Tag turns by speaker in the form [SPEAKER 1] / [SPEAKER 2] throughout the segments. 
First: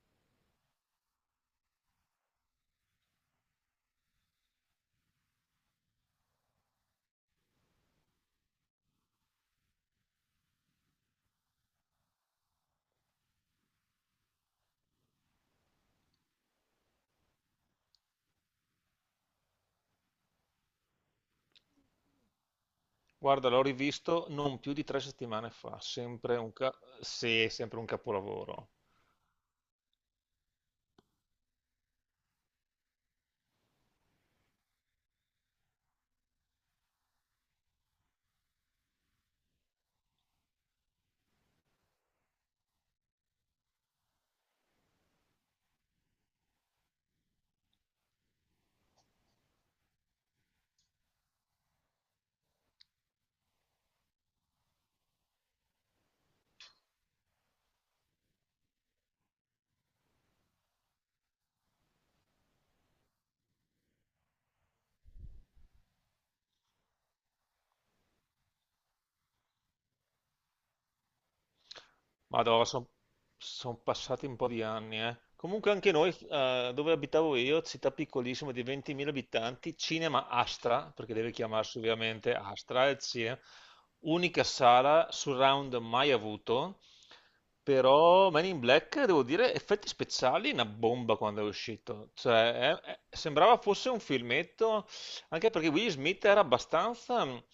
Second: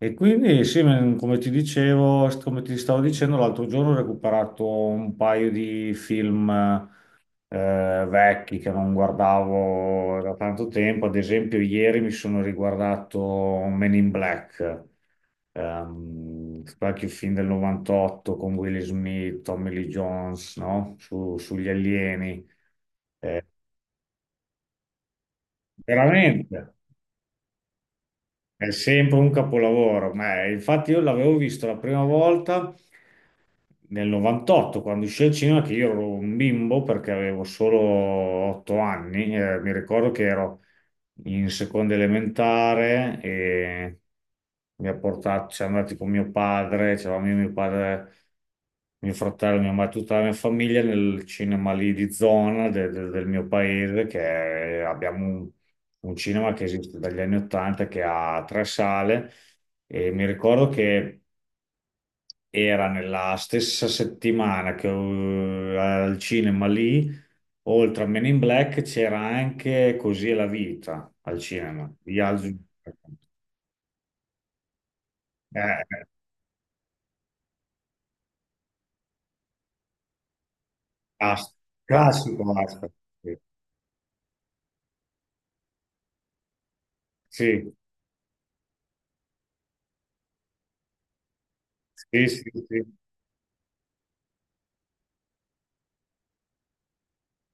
[SPEAKER 1] E quindi sì, come ti dicevo, come ti stavo dicendo, l'altro giorno ho recuperato un paio di film vecchi che non guardavo da tanto tempo. Ad esempio, ieri mi sono riguardato Men in Black, qualche film del '98 con Will Smith, Tommy Lee Jones, no? Sugli alieni. Eh,
[SPEAKER 2] Guarda, l'ho rivisto non più di tre settimane fa, sempre un,
[SPEAKER 1] veramente,
[SPEAKER 2] ca- sì, è sempre un
[SPEAKER 1] è
[SPEAKER 2] capolavoro.
[SPEAKER 1] sempre un capolavoro. Ma, infatti io l'avevo visto la prima volta, nel '98, quando uscì al cinema, che io ero un bimbo perché avevo solo 8 anni, mi ricordo che ero in seconda elementare e mi ha portato, siamo andati con mio padre, c'eravamo io, mio padre, mio fratello, mia madre, tutta la mia famiglia nel cinema lì di zona del mio paese, abbiamo un cinema che esiste dagli anni 80, che ha tre sale. E mi ricordo che era nella stessa settimana che al cinema lì, oltre a Men in Black, c'era anche Così è la vita al cinema.
[SPEAKER 2] Madonna, sono passati un po' di anni, eh. Comunque anche
[SPEAKER 1] Eh,
[SPEAKER 2] noi, dove abitavo io, città piccolissima di 20.000 abitanti, cinema Astra, perché deve
[SPEAKER 1] Ast-
[SPEAKER 2] chiamarsi ovviamente
[SPEAKER 1] Classico
[SPEAKER 2] Astra,
[SPEAKER 1] Astor.
[SPEAKER 2] il cinema, unica sala surround mai avuto,
[SPEAKER 1] Sì,
[SPEAKER 2] però Man in Black, devo dire, effetti speciali, una bomba quando è uscito.
[SPEAKER 1] sì, sì,
[SPEAKER 2] Cioè,
[SPEAKER 1] sì, sì.
[SPEAKER 2] sembrava fosse un filmetto. Anche perché Will Smith era abbastanza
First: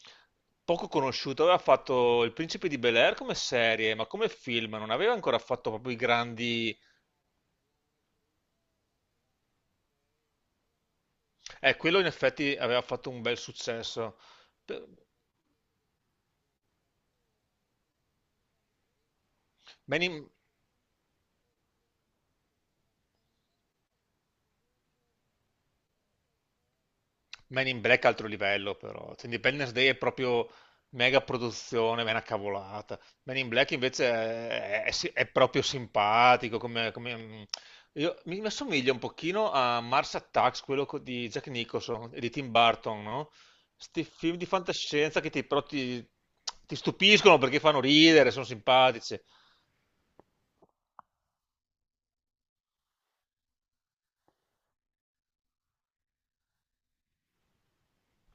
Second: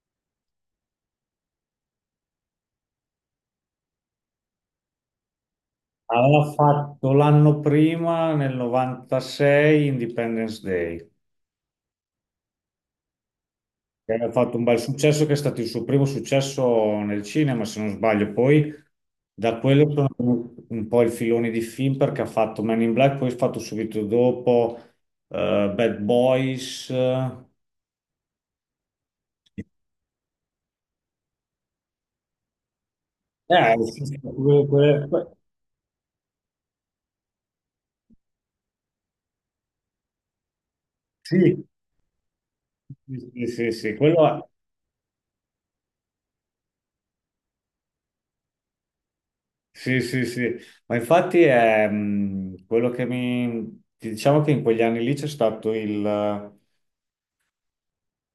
[SPEAKER 2] poco conosciuto, aveva fatto Il Principe di Bel-Air come serie, ma come film non aveva ancora fatto proprio i
[SPEAKER 1] Aveva
[SPEAKER 2] grandi...
[SPEAKER 1] fatto l'anno prima, nel '96, Independence Day,
[SPEAKER 2] Quello in effetti aveva fatto un bel
[SPEAKER 1] che
[SPEAKER 2] successo.
[SPEAKER 1] ha fatto un bel
[SPEAKER 2] Pe-
[SPEAKER 1] successo, che è stato il suo primo successo nel cinema, se non sbaglio. Poi da quello
[SPEAKER 2] Man
[SPEAKER 1] sono
[SPEAKER 2] in,
[SPEAKER 1] venuti un po' il filone di film, perché ha fatto Man in Black, poi ha fatto subito dopo Bad Boys. Eh.
[SPEAKER 2] Men in Black è altro livello però, cioè, Independence Day è proprio mega produzione, ma è una cavolata. Men in Black
[SPEAKER 1] Sì,
[SPEAKER 2] invece
[SPEAKER 1] sì,
[SPEAKER 2] è proprio simpatico, come, mi assomiglia un pochino a Mars Attacks, quello di Jack
[SPEAKER 1] sì,
[SPEAKER 2] Nicholson e di Tim Burton, no?
[SPEAKER 1] sì, sì, sì, sì,
[SPEAKER 2] Sti film di fantascienza che ti stupiscono perché fanno ridere, sono simpatici,
[SPEAKER 1] sì, sì, sì. Ma infatti è quello che mi... Diciamo che in quegli anni lì c'è stato il...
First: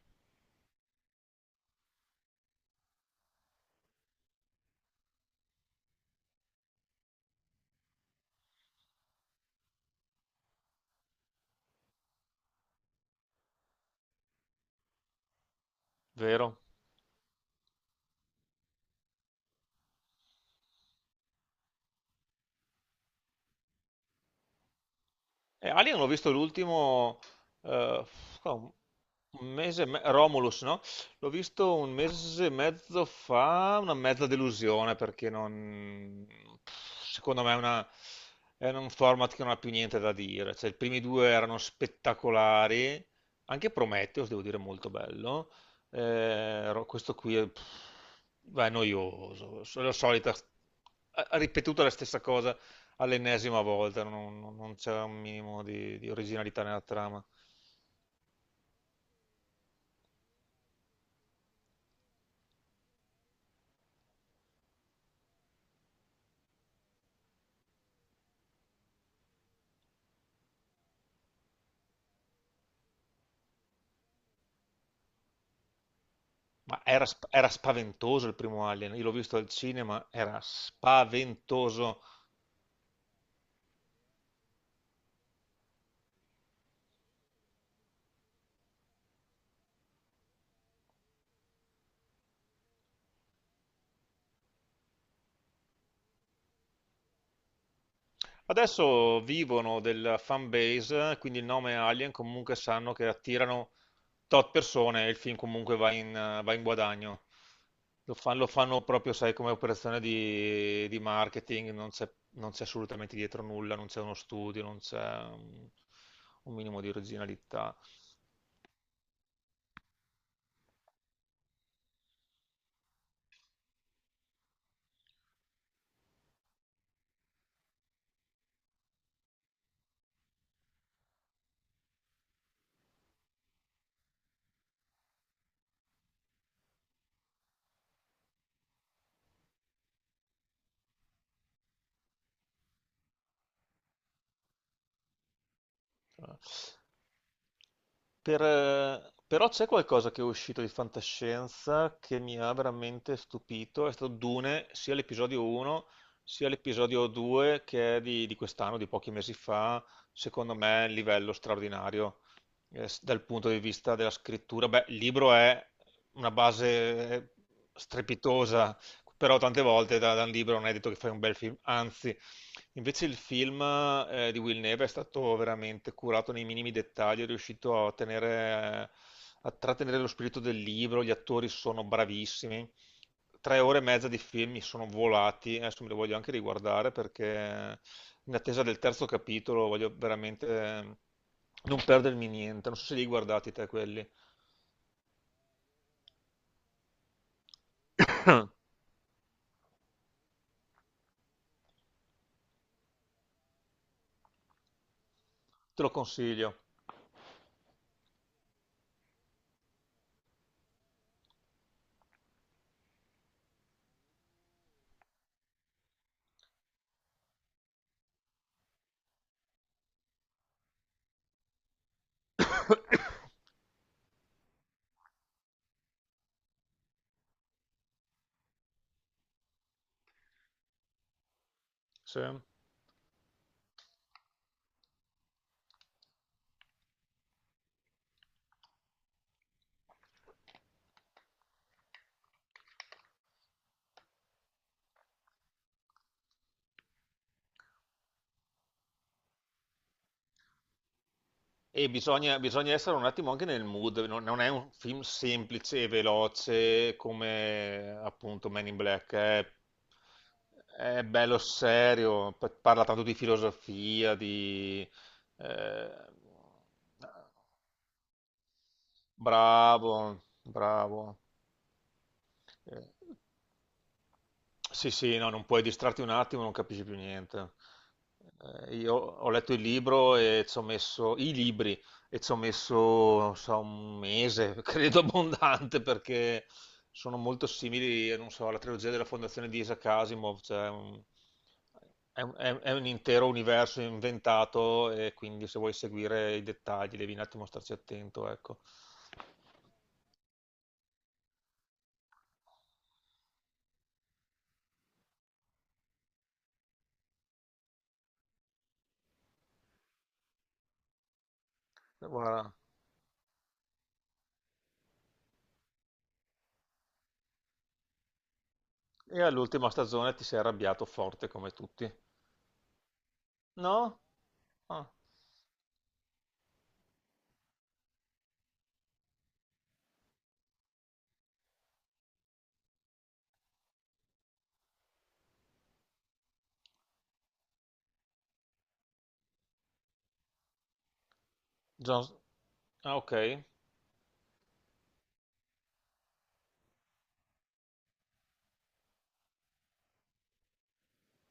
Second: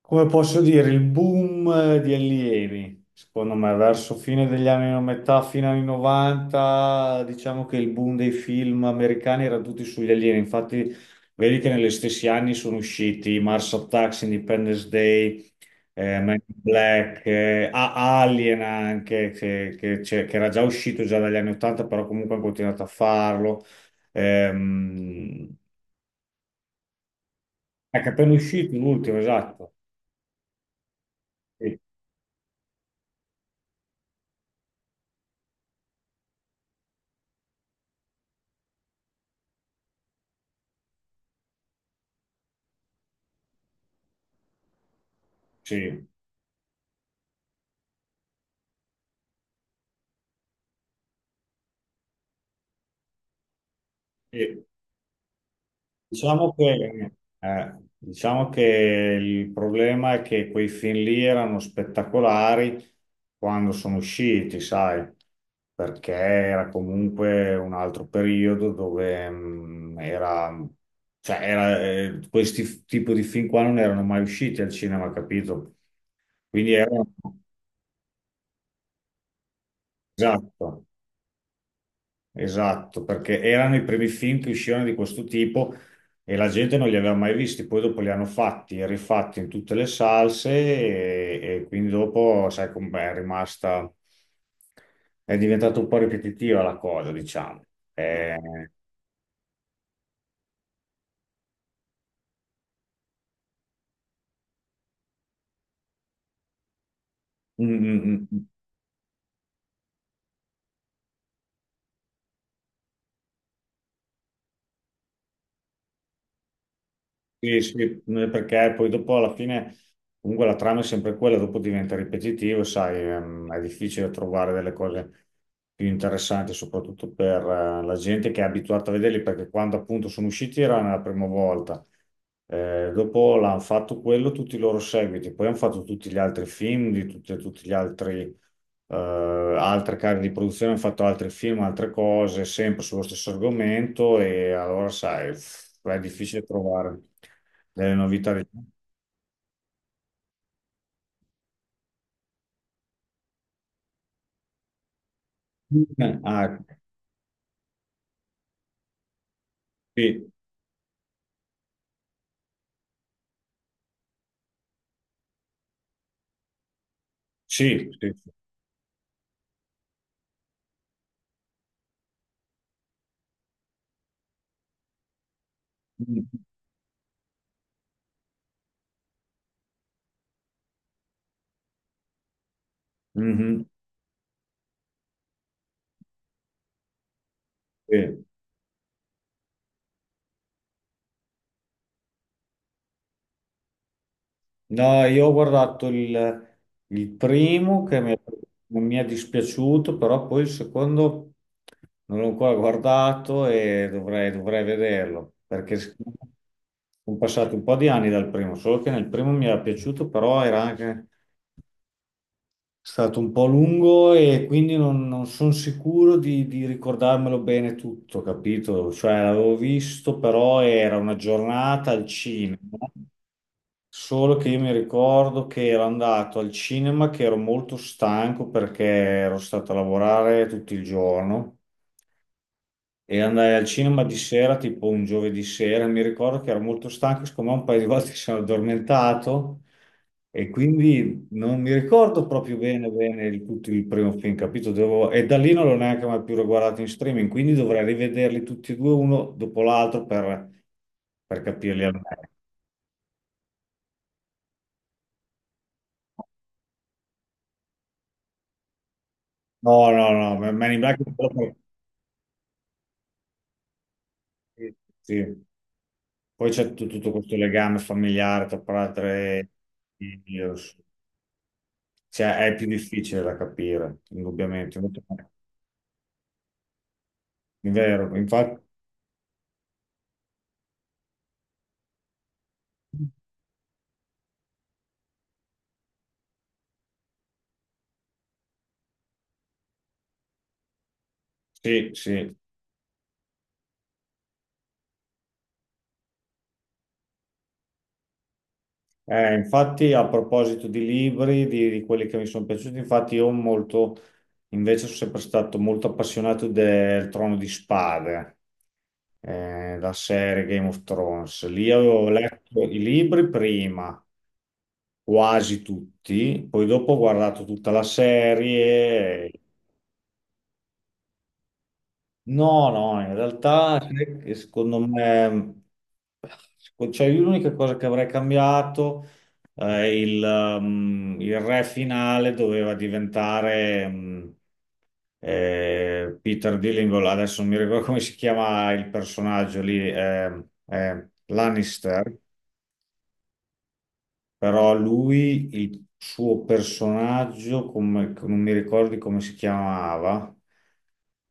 [SPEAKER 1] Come posso dire, il boom di allievi, secondo me, verso fine degli anni, metà, fine anni 90, diciamo che il boom dei film americani era tutti sugli alieni. Infatti, vedi che negli stessi anni sono usciti Mars Attacks, Independence Day, Men in
[SPEAKER 2] vero?
[SPEAKER 1] Black, Alien anche, che era già uscito già dagli anni 80, però comunque hanno continuato a farlo. Ehm,
[SPEAKER 2] Alien l'ho visto l'ultimo, eh,
[SPEAKER 1] ecco, appena
[SPEAKER 2] un
[SPEAKER 1] uscito l'ultimo,
[SPEAKER 2] un
[SPEAKER 1] esatto.
[SPEAKER 2] mese, e Romulus, no? L'ho visto
[SPEAKER 1] Sì,
[SPEAKER 2] un mese e mezzo fa, una mezza delusione perché non, secondo me è un format che non ha più niente da dire. Cioè, i primi due erano spettacolari, anche Prometheus, devo dire, molto bello.
[SPEAKER 1] sì.
[SPEAKER 2] Questo qui è, pff, beh, è noioso, è la solita, ha ripetuto la stessa cosa all'ennesima volta,
[SPEAKER 1] Sì.
[SPEAKER 2] non c'era un minimo di
[SPEAKER 1] Diciamo
[SPEAKER 2] originalità nella
[SPEAKER 1] che,
[SPEAKER 2] trama.
[SPEAKER 1] diciamo che il problema è che quei film lì erano spettacolari quando sono usciti, sai, perché era comunque un altro periodo dove cioè, questi tipo di film qua non erano mai usciti al cinema, capito? Quindi
[SPEAKER 2] Ma era,
[SPEAKER 1] erano,
[SPEAKER 2] era spaventoso il primo Alien, io l'ho visto al cinema, era
[SPEAKER 1] esatto.
[SPEAKER 2] spaventoso.
[SPEAKER 1] Esatto, perché erano i primi film che uscivano di questo tipo e la gente non li aveva mai visti, poi dopo li hanno fatti e rifatti in tutte le salse e quindi dopo, sai com'è, è rimasta, è diventata un po' ripetitiva la cosa, diciamo. Eh,
[SPEAKER 2] Adesso vivono della fan base, quindi il nome Alien comunque sanno che attirano tot persone e il film comunque va in guadagno.
[SPEAKER 1] mm,
[SPEAKER 2] Lo
[SPEAKER 1] mm,
[SPEAKER 2] fan-
[SPEAKER 1] mm.
[SPEAKER 2] lo fanno, proprio, sai, come operazione di marketing, non c'è assolutamente dietro nulla, non c'è uno studio, non c'è un minimo di
[SPEAKER 1] Sì,
[SPEAKER 2] originalità.
[SPEAKER 1] sì, perché poi dopo alla fine comunque la trama è sempre quella, dopo diventa ripetitivo, sai, è difficile trovare delle cose più interessanti, soprattutto per la gente che è abituata a vederli, perché quando appunto sono usciti era la prima volta. Dopo l'hanno fatto quello, tutti i loro seguiti, poi hanno fatto tutti gli altri film di tutti, tutti gli altri altre case di produzione, hanno fatto altri film, altre cose, sempre sullo stesso argomento, e allora sai, pff, è difficile trovare delle novità.
[SPEAKER 2] Però c'è qualcosa che è uscito di fantascienza che mi ha veramente stupito, è stato Dune, sia l'episodio 1 sia
[SPEAKER 1] Ah,
[SPEAKER 2] l'episodio 2 che è di quest'anno, di pochi mesi fa,
[SPEAKER 1] sì,
[SPEAKER 2] secondo me è un livello straordinario dal punto di vista della scrittura. Beh, il libro è una base
[SPEAKER 1] sì, sì,
[SPEAKER 2] strepitosa, però tante volte da un libro non è detto che fai un bel film, anzi, invece il film di Will Neve è stato veramente
[SPEAKER 1] sì.
[SPEAKER 2] curato nei minimi dettagli, è riuscito a tenere, a trattenere lo spirito del libro, gli attori sono bravissimi. Tre
[SPEAKER 1] Mhm,
[SPEAKER 2] ore e mezza di film mi sono volati, adesso me li voglio anche riguardare perché
[SPEAKER 1] sì.
[SPEAKER 2] in attesa del terzo capitolo voglio veramente non perdermi niente, non so se li hai guardati te quelli.
[SPEAKER 1] No, io ho guardato il primo mm, non mi è dispiaciuto, però poi il secondo non l'ho ancora guardato e dovrei vederlo, perché
[SPEAKER 2] Te lo consiglio.
[SPEAKER 1] sono passati un po' di anni dal primo, solo che nel primo mi era piaciuto, però era anche stato un po' lungo e quindi non sono sicuro di ricordarmelo bene tutto, capito? Cioè l'avevo visto, però era una giornata al cinema. Solo che io mi ricordo che ero andato al cinema, che ero molto stanco perché ero stato a lavorare tutto il giorno,
[SPEAKER 2] Sì.
[SPEAKER 1] e andai al cinema di sera, tipo un giovedì sera. Mi ricordo che ero molto stanco, siccome un paio di volte sono addormentato, e quindi non mi ricordo proprio bene, bene tutto il primo film, capito? E da lì non l'ho neanche mai più riguardato in streaming, quindi dovrei rivederli tutti e due uno dopo l'altro per capirli
[SPEAKER 2] E
[SPEAKER 1] al meglio.
[SPEAKER 2] bisogna, bisogna essere un attimo anche nel mood, non è un film semplice e veloce come appunto Men in Black,
[SPEAKER 1] No, no, no, Man in Black.
[SPEAKER 2] è bello serio, parla tanto di filosofia,
[SPEAKER 1] Sì.
[SPEAKER 2] di...
[SPEAKER 1] Sì.
[SPEAKER 2] eh,
[SPEAKER 1] Poi c'è tutto questo legame familiare tra padre e
[SPEAKER 2] bravo,
[SPEAKER 1] figlio,
[SPEAKER 2] bravo.
[SPEAKER 1] cioè è più
[SPEAKER 2] Eh,
[SPEAKER 1] difficile da capire, indubbiamente.
[SPEAKER 2] Sì, sì, no, non puoi distrarti un attimo, non capisci più niente.
[SPEAKER 1] È vero, infatti,
[SPEAKER 2] Io ho letto il libro e ci ho messo, non so, un mese, credo abbondante, perché sono molto simili, non so, alla trilogia della Fondazione di Isaac Asimov,
[SPEAKER 1] sì, sì.
[SPEAKER 2] è è un intero universo inventato e quindi se vuoi seguire i dettagli devi un attimo starci attento, ecco.
[SPEAKER 1] Infatti a proposito di libri, di quelli che mi sono piaciuti, infatti invece sono sempre stato molto appassionato del Trono di Spade, la serie Game of Thrones. Lì avevo
[SPEAKER 2] Guarda,
[SPEAKER 1] letto i libri prima, quasi tutti, poi dopo ho guardato tutta la
[SPEAKER 2] e
[SPEAKER 1] serie.
[SPEAKER 2] all'ultima stagione ti sei arrabbiato forte come tutti.
[SPEAKER 1] No, no, in realtà
[SPEAKER 2] No?
[SPEAKER 1] sai che secondo
[SPEAKER 2] Ah.
[SPEAKER 1] me, cioè, io l'unica cosa che avrei cambiato il re finale doveva diventare Peter Dillingham, adesso non mi ricordo come si chiama il personaggio lì,
[SPEAKER 2] Jones-
[SPEAKER 1] Lannister.
[SPEAKER 2] ah, ok.
[SPEAKER 1] Però lui, il suo personaggio, come, non mi ricordi come si chiamava,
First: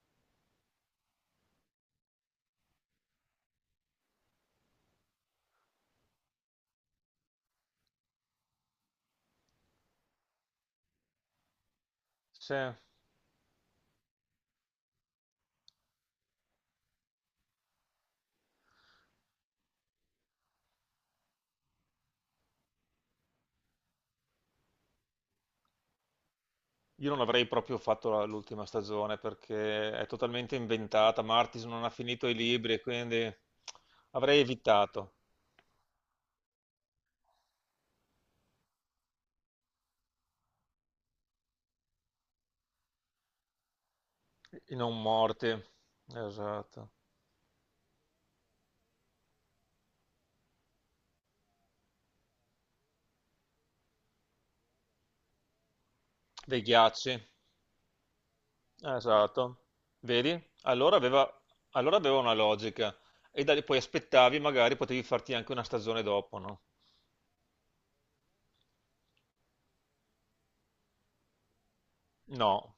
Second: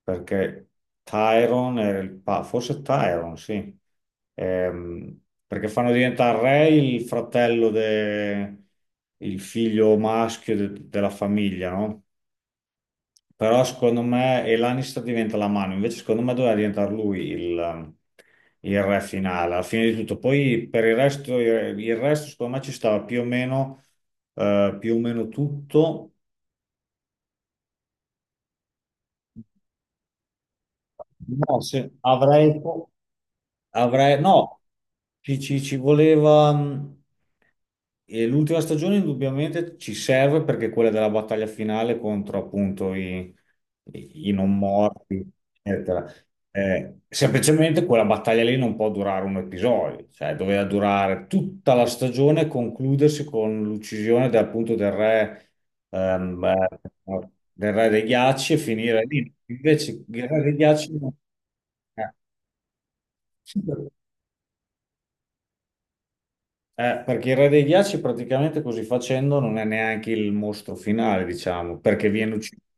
[SPEAKER 1] perché Tyron era forse Tyron, sì. Ehm, perché fanno diventare re il fratello, il figlio maschio della famiglia, no?
[SPEAKER 2] Sì. Io
[SPEAKER 1] Però secondo me e Lannister diventa la mano, invece secondo me doveva diventare lui il re finale, alla fine di tutto. Poi per il resto, il resto secondo me ci stava più o meno tutto.
[SPEAKER 2] non avrei proprio fatto l'ultima stagione perché è totalmente inventata.
[SPEAKER 1] No,
[SPEAKER 2] Martis non
[SPEAKER 1] se
[SPEAKER 2] ha finito i
[SPEAKER 1] avrei,
[SPEAKER 2] libri, e quindi
[SPEAKER 1] Avrei,
[SPEAKER 2] avrei
[SPEAKER 1] no,
[SPEAKER 2] evitato
[SPEAKER 1] Ci voleva. Mh, e l'ultima stagione indubbiamente ci serve, perché è quella della battaglia finale contro appunto i non
[SPEAKER 2] i non
[SPEAKER 1] morti,
[SPEAKER 2] morti.
[SPEAKER 1] eccetera.
[SPEAKER 2] Esatto.
[SPEAKER 1] Semplicemente quella battaglia lì non può durare un episodio, cioè doveva durare tutta la stagione e concludersi con l'uccisione appunto
[SPEAKER 2] Dei ghiacci.
[SPEAKER 1] del re dei ghiacci, e finire lì.
[SPEAKER 2] Esatto.
[SPEAKER 1] Invece il
[SPEAKER 2] Vedi?
[SPEAKER 1] re dei ghiacci
[SPEAKER 2] Allora aveva una logica. E da lì poi
[SPEAKER 1] eh.
[SPEAKER 2] aspettavi, magari potevi farti anche una stagione dopo, no?
[SPEAKER 1] Perché il re dei ghiacci praticamente così facendo non è neanche il mostro finale, diciamo, perché viene ucciso.
[SPEAKER 2] No.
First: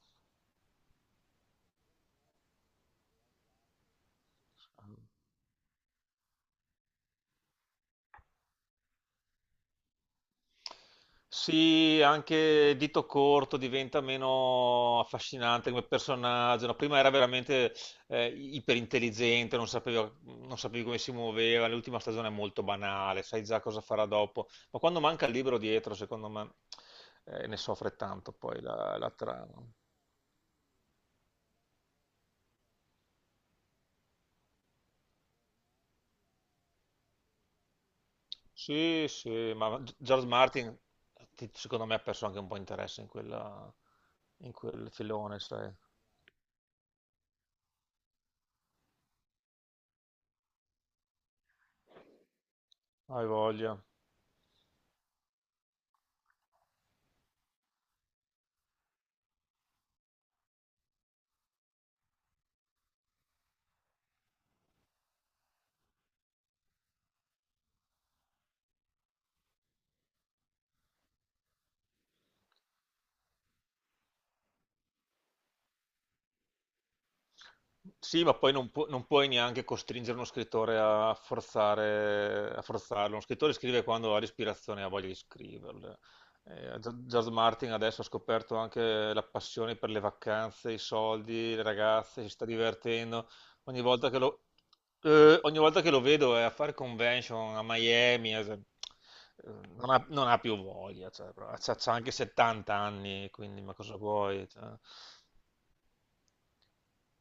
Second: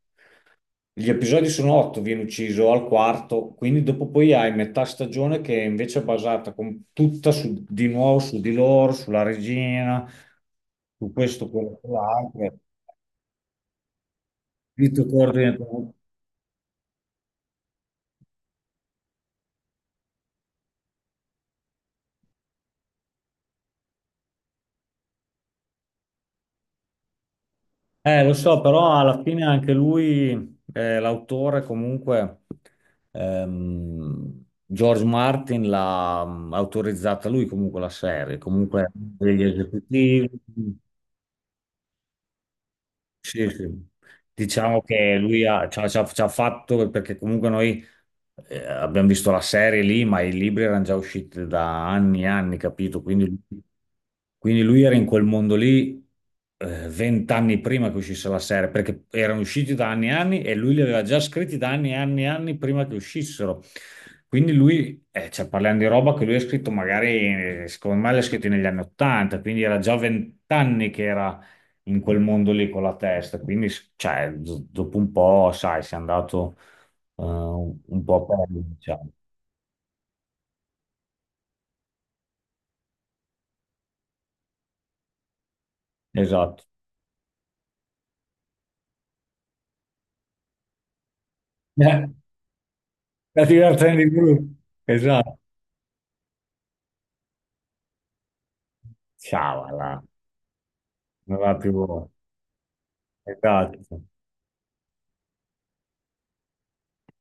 [SPEAKER 1] Gli episodi sono 8, viene ucciso al quarto, quindi dopo poi hai metà stagione che è invece è basata tutta di nuovo su di loro, sulla regina, su questo, quello,
[SPEAKER 2] Sì,
[SPEAKER 1] quell'altro.
[SPEAKER 2] anche Dito Corto diventa
[SPEAKER 1] Lì
[SPEAKER 2] meno
[SPEAKER 1] tu coordini.
[SPEAKER 2] affascinante come personaggio. No, prima era veramente iperintelligente, non sapevi come si muoveva. L'ultima stagione è molto banale, sai già cosa farà dopo. Ma quando manca il libro dietro, secondo me, ne soffre
[SPEAKER 1] Lo
[SPEAKER 2] tanto poi
[SPEAKER 1] so, però
[SPEAKER 2] la, la
[SPEAKER 1] alla fine
[SPEAKER 2] trama.
[SPEAKER 1] anche lui, l'autore comunque, George Martin l'ha autorizzata lui, comunque la serie, comunque
[SPEAKER 2] Sì,
[SPEAKER 1] degli
[SPEAKER 2] sì, ma George
[SPEAKER 1] esecutivi.
[SPEAKER 2] Martin, secondo me, ha perso anche un po' interesse in
[SPEAKER 1] Sì, sì.
[SPEAKER 2] in
[SPEAKER 1] Diciamo
[SPEAKER 2] quel
[SPEAKER 1] che
[SPEAKER 2] filone,
[SPEAKER 1] lui ha-
[SPEAKER 2] sai.
[SPEAKER 1] ci ha, ci ha- ci ha fatto, perché comunque noi abbiamo visto la serie lì, ma i libri erano già usciti da anni e anni, capito?
[SPEAKER 2] Hai voglia.
[SPEAKER 1] Quindi lui era in quel mondo lì 20 anni prima che uscisse la serie, perché erano usciti da anni e anni e lui li aveva già scritti da anni e anni e anni prima che uscissero. Quindi lui, cioè, parliamo di roba che lui ha scritto magari, secondo me l'ha scritto negli anni Ottanta, quindi era già 20 anni che era in quel mondo lì con la testa. Quindi, cioè, dopo un po', sai, sei andato un
[SPEAKER 2] Sì,
[SPEAKER 1] po'
[SPEAKER 2] ma
[SPEAKER 1] per,
[SPEAKER 2] poi non
[SPEAKER 1] diciamo.
[SPEAKER 2] puoi neanche costringere uno scrittore a forzare, a forzarlo. Uno scrittore scrive quando ha l'ispirazione e ha voglia di scriverle.
[SPEAKER 1] Esatto.
[SPEAKER 2] George Martin adesso ha scoperto anche la passione per le vacanze, i soldi, le
[SPEAKER 1] Eh,
[SPEAKER 2] ragazze, si sta divertendo.
[SPEAKER 1] la
[SPEAKER 2] Ogni
[SPEAKER 1] divertente di
[SPEAKER 2] volta che lo,
[SPEAKER 1] gruppo. Esatto.
[SPEAKER 2] Ogni volta che lo vedo è a fare convention a Miami,
[SPEAKER 1] Ciao, là.
[SPEAKER 2] non ha più voglia, cioè,
[SPEAKER 1] Non
[SPEAKER 2] però
[SPEAKER 1] va più.
[SPEAKER 2] c'ha anche 70 anni, quindi ma cosa
[SPEAKER 1] Esatto.
[SPEAKER 2] vuoi? Cioè.